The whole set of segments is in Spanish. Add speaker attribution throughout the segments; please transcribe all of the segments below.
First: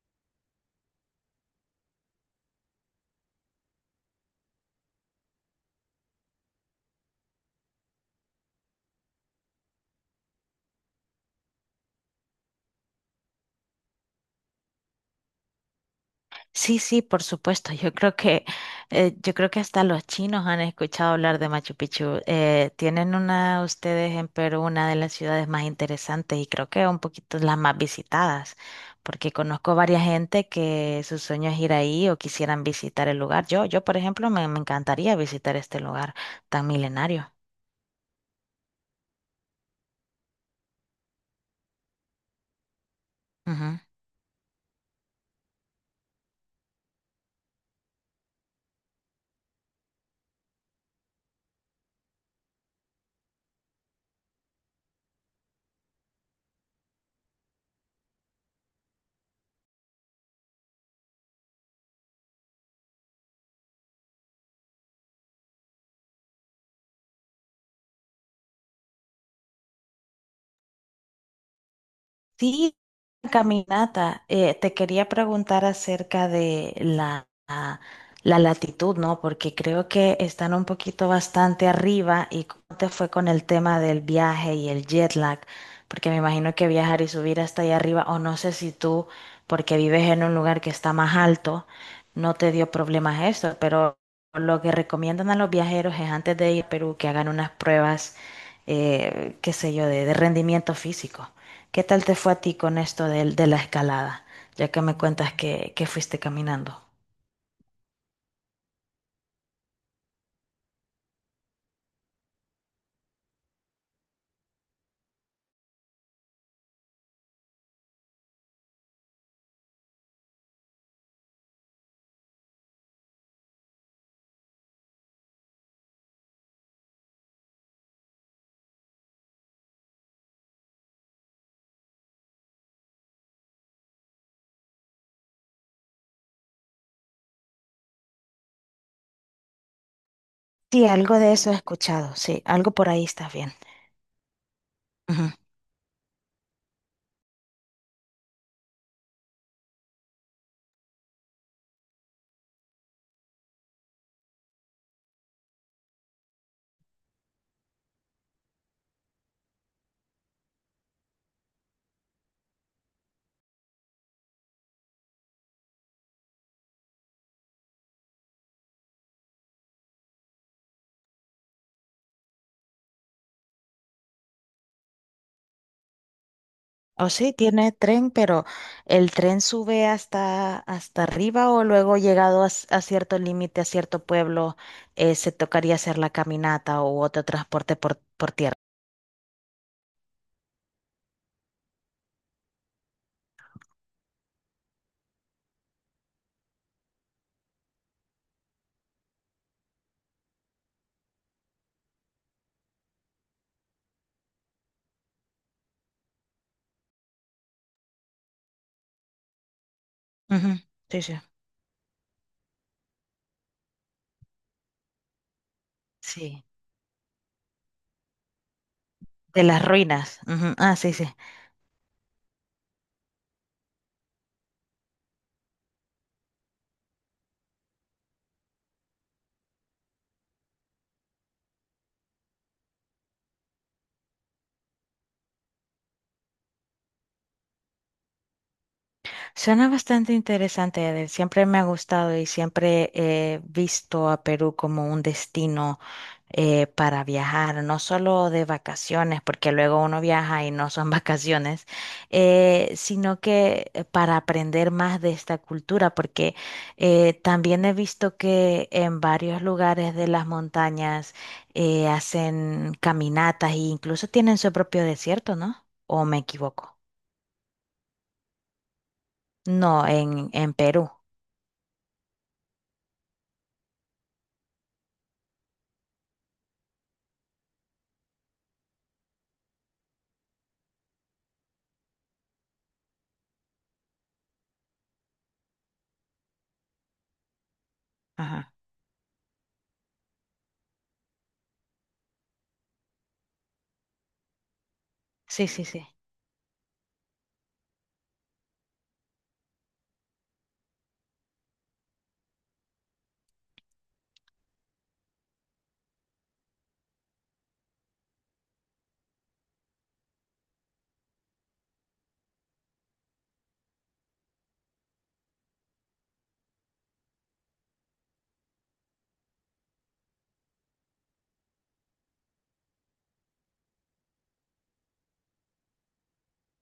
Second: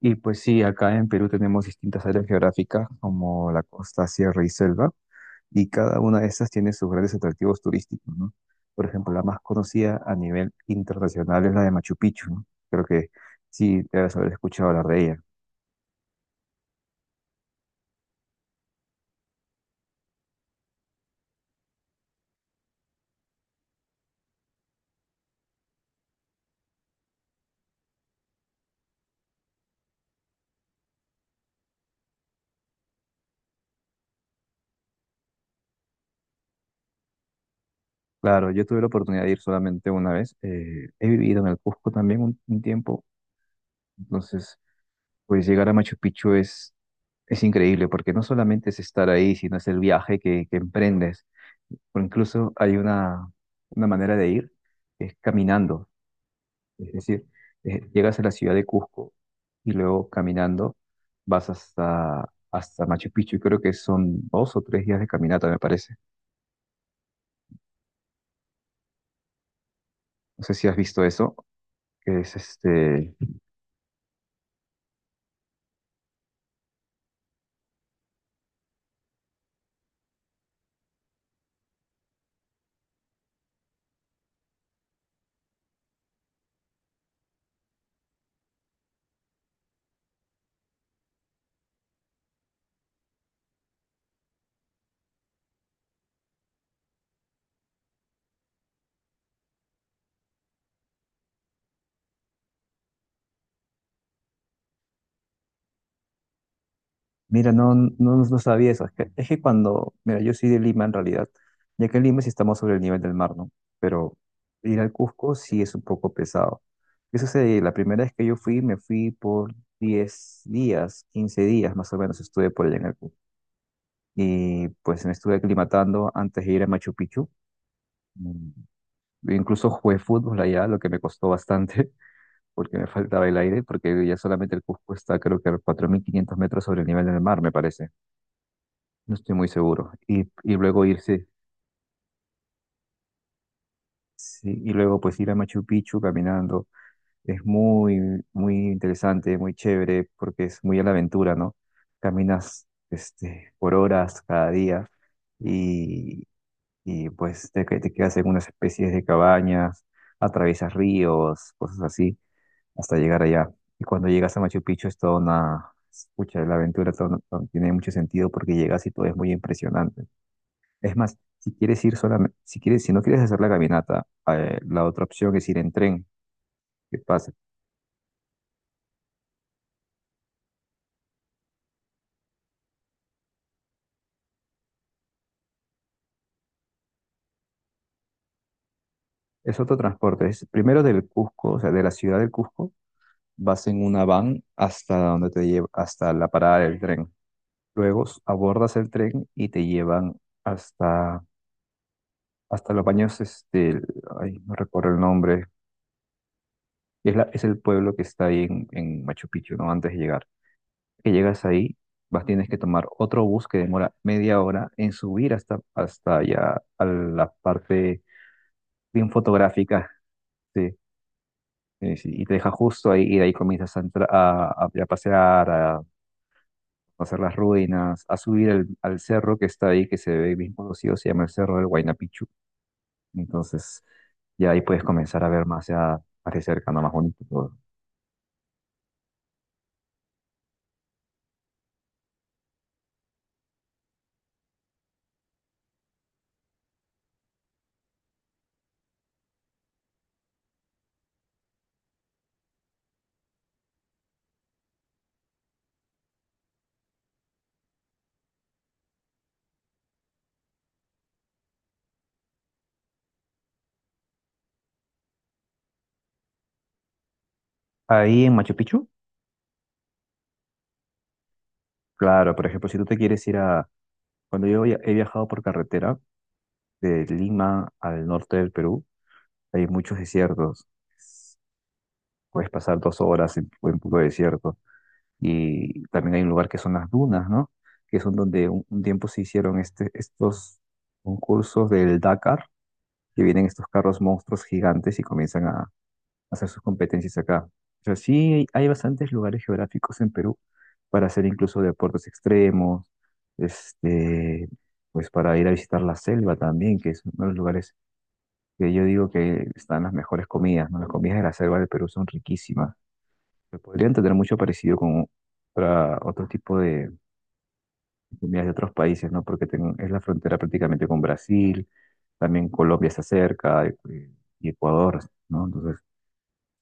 Speaker 1: Y pues sí, acá en Perú tenemos distintas áreas geográficas como la costa, sierra y selva, y cada una de estas tiene sus grandes atractivos turísticos, ¿no? Por ejemplo, la más conocida a nivel internacional es la de Machu Picchu, ¿no? Creo que sí debes haber escuchado hablar de ella.
Speaker 2: Sí, sí, por supuesto. Yo creo que hasta los chinos han escuchado hablar de Machu Picchu. Tienen una, ustedes en Perú, una de las ciudades más interesantes y creo que un poquito las más visitadas, porque conozco varias gente que su sueño es ir ahí o quisieran visitar el lugar. Yo, por ejemplo, me encantaría visitar este lugar tan milenario.
Speaker 1: Claro, yo tuve la oportunidad de ir solamente una vez. He vivido en el Cusco también un tiempo,
Speaker 2: Ujú.
Speaker 1: entonces pues llegar a Machu Picchu es increíble porque no solamente es estar ahí, sino es el viaje que emprendes. O incluso hay una manera de ir, que es caminando. Es decir, llegas a la ciudad de Cusco y luego caminando vas hasta Machu Picchu. Y creo que son 2 o 3 días de caminata, me parece. No sé si has visto eso, que es
Speaker 2: Sí,
Speaker 1: este.
Speaker 2: caminata. Te quería preguntar acerca de la latitud, ¿no? Porque creo que están un poquito bastante arriba y cómo te fue con el tema del viaje y el jet lag, porque me imagino que viajar y subir hasta allá arriba, o no sé si tú, porque vives en un lugar que está más alto, no te dio problemas esto, pero lo que recomiendan a los viajeros es antes de ir a Perú que hagan unas pruebas, qué sé yo, de rendimiento físico. ¿Qué tal te fue a ti con esto de la escalada? Ya que me cuentas que fuiste caminando.
Speaker 1: Mira, no, no, no sabía eso. Es que cuando, mira, yo soy de Lima en realidad, ya que en Lima sí estamos sobre el nivel del mar, ¿no? Pero ir al Cusco sí es un poco pesado. ¿Qué sucede? La primera vez que yo fui, me fui por 10 días, 15 días más o menos estuve por allá en el Cusco. Y pues me estuve aclimatando antes de ir a Machu Picchu. Mm, Incluso jugué fútbol allá, lo que me costó bastante, porque me faltaba el aire, porque ya solamente el Cusco está creo que a 4500 metros sobre el nivel del mar, me parece. No estoy muy seguro. Y luego
Speaker 2: Sí, algo
Speaker 1: irse,
Speaker 2: de eso he escuchado, sí, algo por ahí está bien.
Speaker 1: sí, y luego pues ir
Speaker 2: Ujú.
Speaker 1: a Machu Picchu caminando. Es muy, muy interesante, muy chévere, porque es muy a la aventura, ¿no? Caminas este, por horas cada día y, y pues te quedas en unas especies de cabañas, atraviesas ríos, cosas así, hasta llegar allá. Y cuando llegas a Machu Picchu es toda una, escucha, la aventura tiene mucho sentido porque llegas y todo es muy impresionante. Es más, si quieres ir solamente, si quieres, si no quieres hacer la caminata, la otra opción es ir en tren, que
Speaker 2: O
Speaker 1: pasa.
Speaker 2: sí, tiene tren, pero ¿el tren sube hasta, hasta arriba o luego llegado a, a cierto límite, a cierto pueblo, se tocaría hacer la caminata o otro transporte por tierra?
Speaker 1: Es otro transporte. Es primero del Cusco, o sea, de la ciudad del Cusco, vas en una van hasta donde te lleva, hasta la parada del tren. Luego abordas el tren y te llevan hasta, hasta los baños, este, ay, no recuerdo el nombre. Es es el pueblo que está ahí en Machu Picchu, ¿no? Antes de llegar.
Speaker 2: Ujú. Sí,
Speaker 1: Que
Speaker 2: sí.
Speaker 1: llegas ahí, vas, tienes que tomar otro bus que demora media hora en subir hasta, hasta
Speaker 2: Sí,
Speaker 1: allá a la parte bien
Speaker 2: de las
Speaker 1: fotográfica,
Speaker 2: ruinas. Ujú.
Speaker 1: sí,
Speaker 2: Ah, sí, sí.
Speaker 1: sí, sí, y te deja justo ahí, y de ahí comienzas a pasear, a hacer las ruinas, a subir al cerro que está ahí, que se ve bien conocido, se llama el Cerro del Huayna Picchu. Entonces, ya ahí puedes comenzar a ver más ya, más de cerca, ¿no? Más bonito todo.
Speaker 2: Suena bastante interesante, Edel. Siempre me ha gustado y siempre he visto a Perú como un destino para viajar, no solo de vacaciones, porque luego uno viaja y no son vacaciones, sino que para aprender más de esta cultura, porque también he visto que en varios lugares de las montañas hacen caminatas e incluso tienen su propio desierto, ¿no? ¿O me equivoco?
Speaker 1: Ahí en Machu Picchu,
Speaker 2: No, en Perú.
Speaker 1: claro, por ejemplo, si tú te quieres ir a... Cuando yo he viajado por carretera, de Lima al norte del Perú, hay muchos desiertos. Puedes pasar 2 horas en puro desierto. Y también hay un lugar que son las dunas, ¿no? Que son donde
Speaker 2: Ajá.
Speaker 1: un tiempo se hicieron este, estos concursos del Dakar, que vienen estos carros monstruos gigantes y comienzan
Speaker 2: Sí, sí,
Speaker 1: a
Speaker 2: sí.
Speaker 1: hacer sus competencias acá. O sea, sí hay bastantes lugares geográficos en Perú para hacer incluso deportes extremos, este, pues para ir a visitar la selva también, que es uno de los lugares que yo digo que están las mejores comidas, ¿no? Las comidas de la selva del Perú son riquísimas. Se podrían tener mucho parecido con otro tipo de comidas de otros países, ¿no? Porque es la frontera prácticamente con Brasil, también Colombia está cerca, y Ecuador, ¿no? Entonces,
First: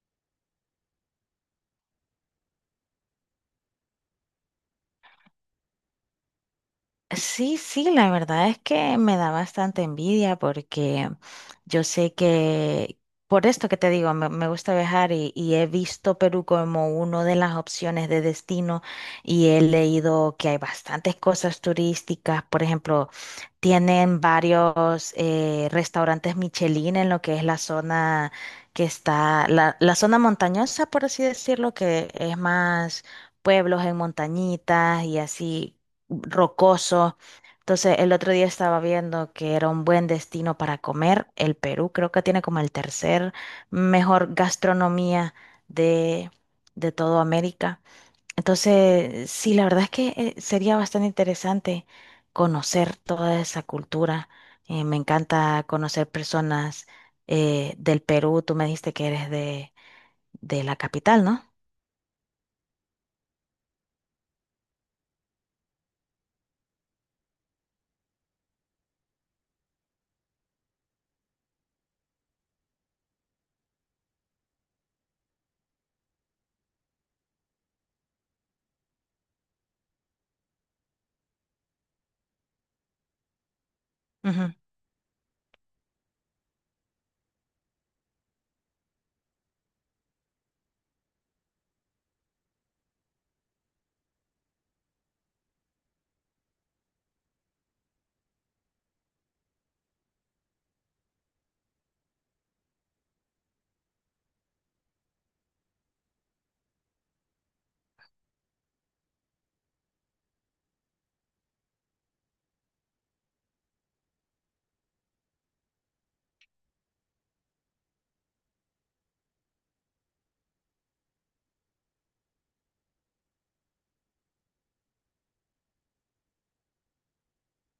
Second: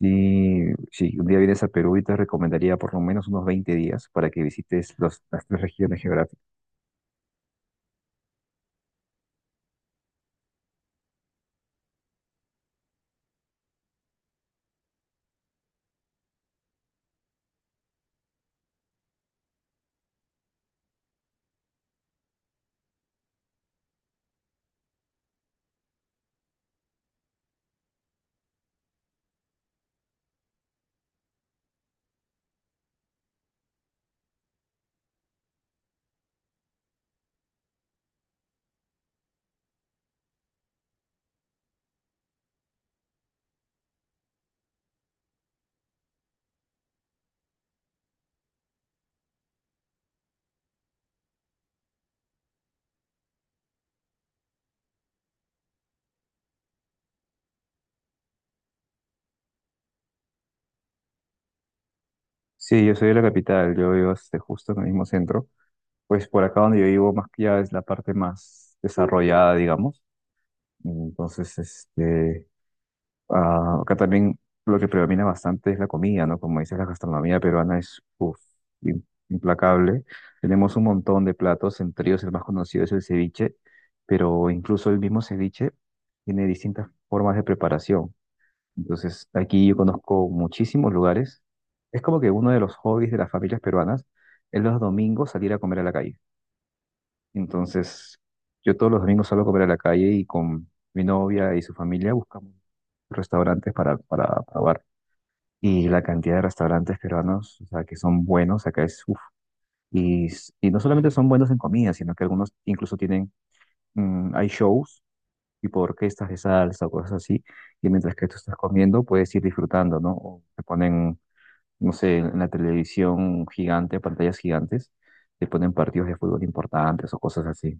Speaker 1: sí, si un día vienes a Perú, y te recomendaría por lo menos unos 20 días para que visites las tres regiones geográficas.
Speaker 2: Sí, sí, la verdad es que me da bastante envidia porque yo sé que, por esto que te digo, me gusta viajar y he visto Perú como una de las opciones de destino y he leído que hay bastantes cosas turísticas, por ejemplo, tienen varios restaurantes Michelin en lo que es la zona que está, la zona montañosa, por así decirlo, que es más pueblos en montañitas y así. Rocoso. Entonces, el otro día estaba viendo que era un buen destino para comer. El Perú creo que tiene como el tercer mejor gastronomía de, de todo América. Entonces, sí, la verdad es que sería bastante interesante conocer toda esa cultura. Me encanta conocer personas del Perú. Tú me dijiste que eres de la capital,
Speaker 1: Sí, yo soy de la capital, yo vivo este, justo en el mismo centro. Pues por acá donde yo vivo, más que ya es la parte más desarrollada, digamos. Entonces, este, ah, acá también lo que predomina bastante es la comida, ¿no? Como dices, la gastronomía peruana es uf, im- implacable. Tenemos un montón de platos, entre ellos el más conocido es el ceviche, pero
Speaker 2: ¿no?
Speaker 1: incluso el mismo ceviche tiene distintas formas de preparación. Entonces, aquí yo conozco muchísimos lugares. Es como que uno de los hobbies de las familias peruanas es los domingos salir a comer a la calle. Entonces, yo todos los domingos salgo a comer a la calle y con mi novia y su familia buscamos restaurantes para probar. Y la cantidad de restaurantes peruanos, o sea, que son buenos, acá es uff. Y, y no solamente son buenos en comida, sino que algunos incluso tienen, mm, hay shows, tipo orquestas de salsa o cosas así, y mientras que tú estás comiendo puedes ir disfrutando, ¿no? O te ponen, no sé, en la televisión gigante, pantallas gigantes, te ponen partidos de fútbol importantes o cosas así.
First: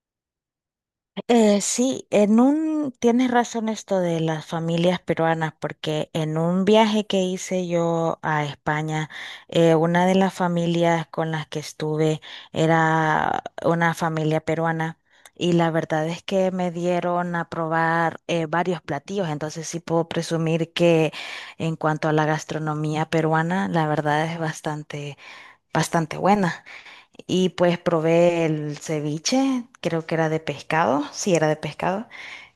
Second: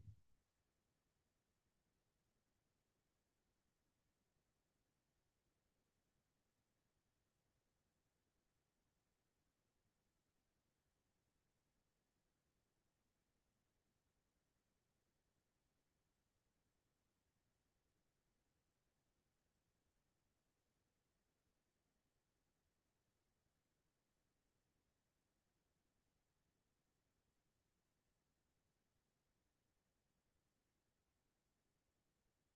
Speaker 2: Sí, en un, tienes razón esto de las familias peruanas, porque en un viaje que hice yo a España, una de las familias con las que estuve era una familia peruana y la verdad es que me dieron a probar varios platillos, entonces sí puedo presumir que en cuanto a la gastronomía peruana, la verdad es bastante buena. Y pues probé el ceviche, creo que era de pescado, sí era de pescado,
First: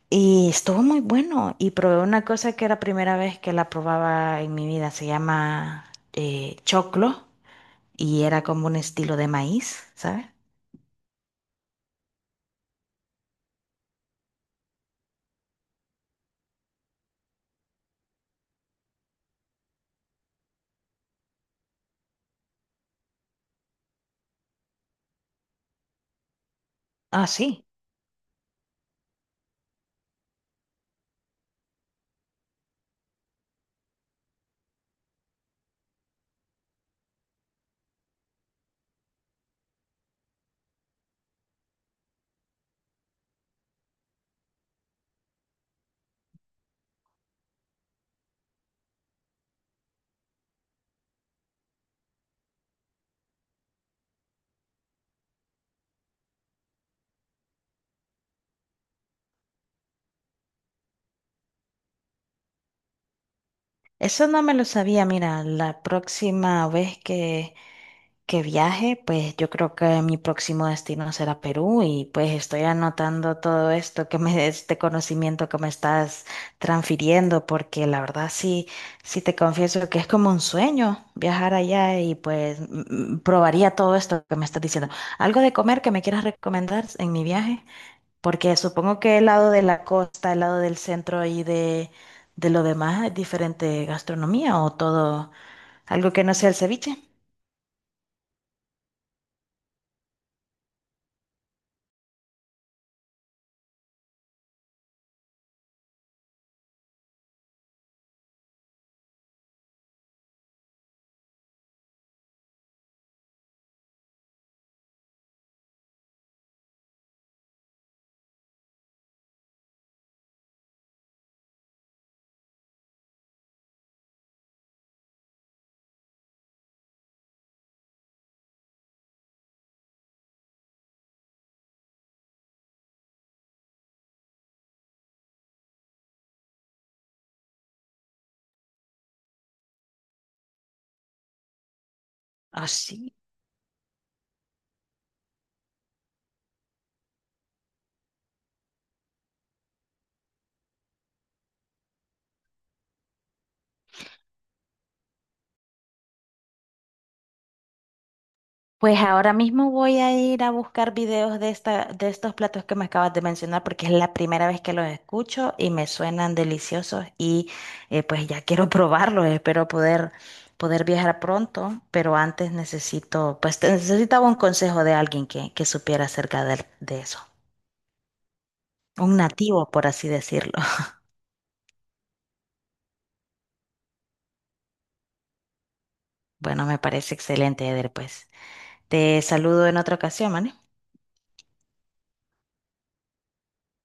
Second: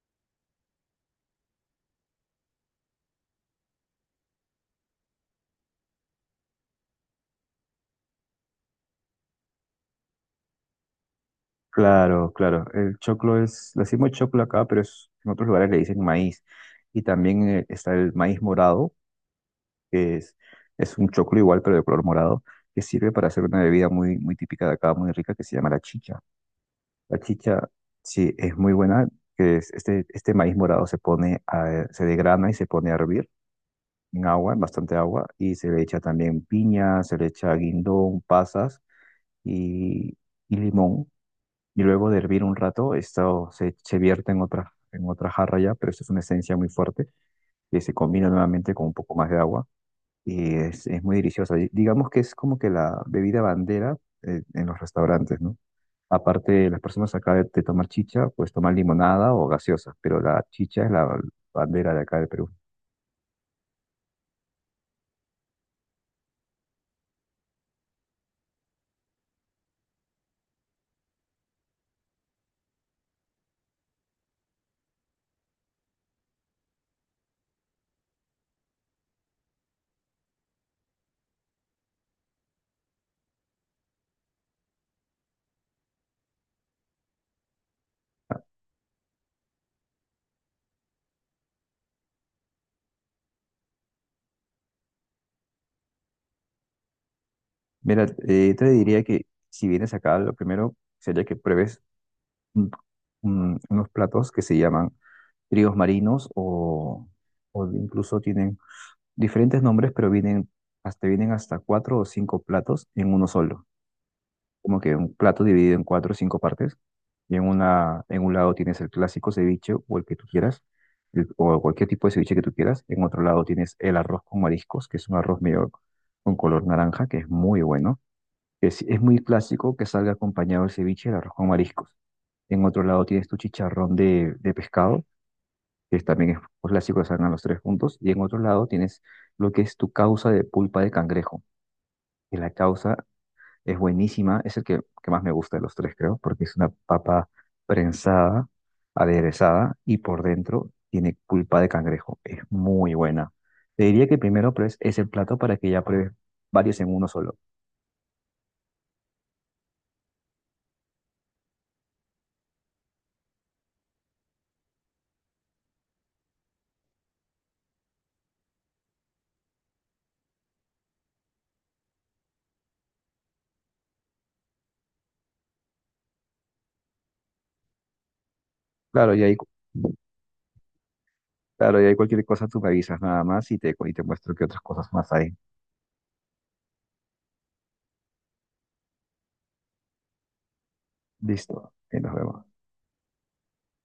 Speaker 2: y estuvo muy bueno. Y probé una cosa que era primera vez que la probaba en mi vida, se llama choclo, y era como un estilo de maíz, ¿sabes?
Speaker 1: Claro, claro. El choclo es, le decimos choclo acá, pero en otros lugares le dicen maíz. Y también está el maíz morado, que es un choclo igual, pero de color morado, que sirve para hacer una bebida muy, muy típica de acá, muy rica, que se llama la chicha. La
Speaker 2: Ah, sí.
Speaker 1: chicha, sí, es muy buena, que es este, este maíz morado se pone a se degrana y se pone a hervir en agua, en bastante agua, y se le echa también piña, se le echa guindón, pasas y, y limón y luego de hervir un rato, esto se, se vierte en otra jarra ya, pero esto es una esencia muy fuerte que se combina nuevamente con un poco más de agua y es muy deliciosa. Y digamos que es como que la bebida bandera en los restaurantes, ¿no? Aparte, las personas acá de tomar chicha, pues toman limonada o gaseosa, pero la chicha es la bandera de acá de Perú.
Speaker 2: Eso no me lo sabía, mira, la próxima vez que viaje, pues yo creo que mi próximo destino será Perú y pues estoy anotando todo esto que me, este conocimiento que me estás transfiriendo, porque la verdad sí, sí te confieso que es como un sueño viajar allá y pues probaría todo esto que me estás diciendo. ¿Algo de comer que me quieras recomendar en mi viaje? Porque supongo que el lado de la costa, el lado del centro y de lo demás es diferente gastronomía o todo, algo que no sea el ceviche.
Speaker 1: Mira, te diría que si vienes acá, lo primero sería que pruebes mm, unos platos que se llaman tríos marinos o incluso tienen diferentes nombres, pero vienen vienen hasta 4 o 5 platos en uno solo. Como que un plato dividido en 4 o 5 partes. Y en un lado tienes el clásico ceviche o el que tú quieras, o cualquier tipo de ceviche que tú quieras. En otro lado tienes el arroz con mariscos, que es un arroz medio con color naranja, que es muy bueno. Es muy clásico que salga acompañado el ceviche, el arroz con mariscos. En otro lado tienes tu chicharrón de pescado, que también es un clásico que salgan los tres juntos. Y en otro lado tienes lo que es tu causa de pulpa de cangrejo. Y la causa
Speaker 2: Así.
Speaker 1: es buenísima, es el que más me gusta de los tres, creo, porque es una papa prensada, aderezada y por dentro tiene pulpa de cangrejo. Es muy buena. Te diría que primero pruebes ese plato para que ya pruebes varios en uno solo.
Speaker 2: Pues ahora mismo voy a ir a buscar videos de esta, de estos platos que me acabas de mencionar porque es la primera vez que los escucho y me suenan deliciosos y pues ya quiero probarlos. Espero poder, poder viajar pronto, pero antes necesito, necesitaba un consejo de alguien que supiera acerca de eso.
Speaker 1: Claro,
Speaker 2: Un
Speaker 1: y ahí,
Speaker 2: nativo, por así decirlo.
Speaker 1: claro, y ahí cualquier cosa tú me avisas nada más y y te muestro qué otras cosas más hay.
Speaker 2: Bueno, me parece excelente, Eder, pues. Te saludo en otra ocasión, ¿vale?
Speaker 1: Listo, y nos vemos.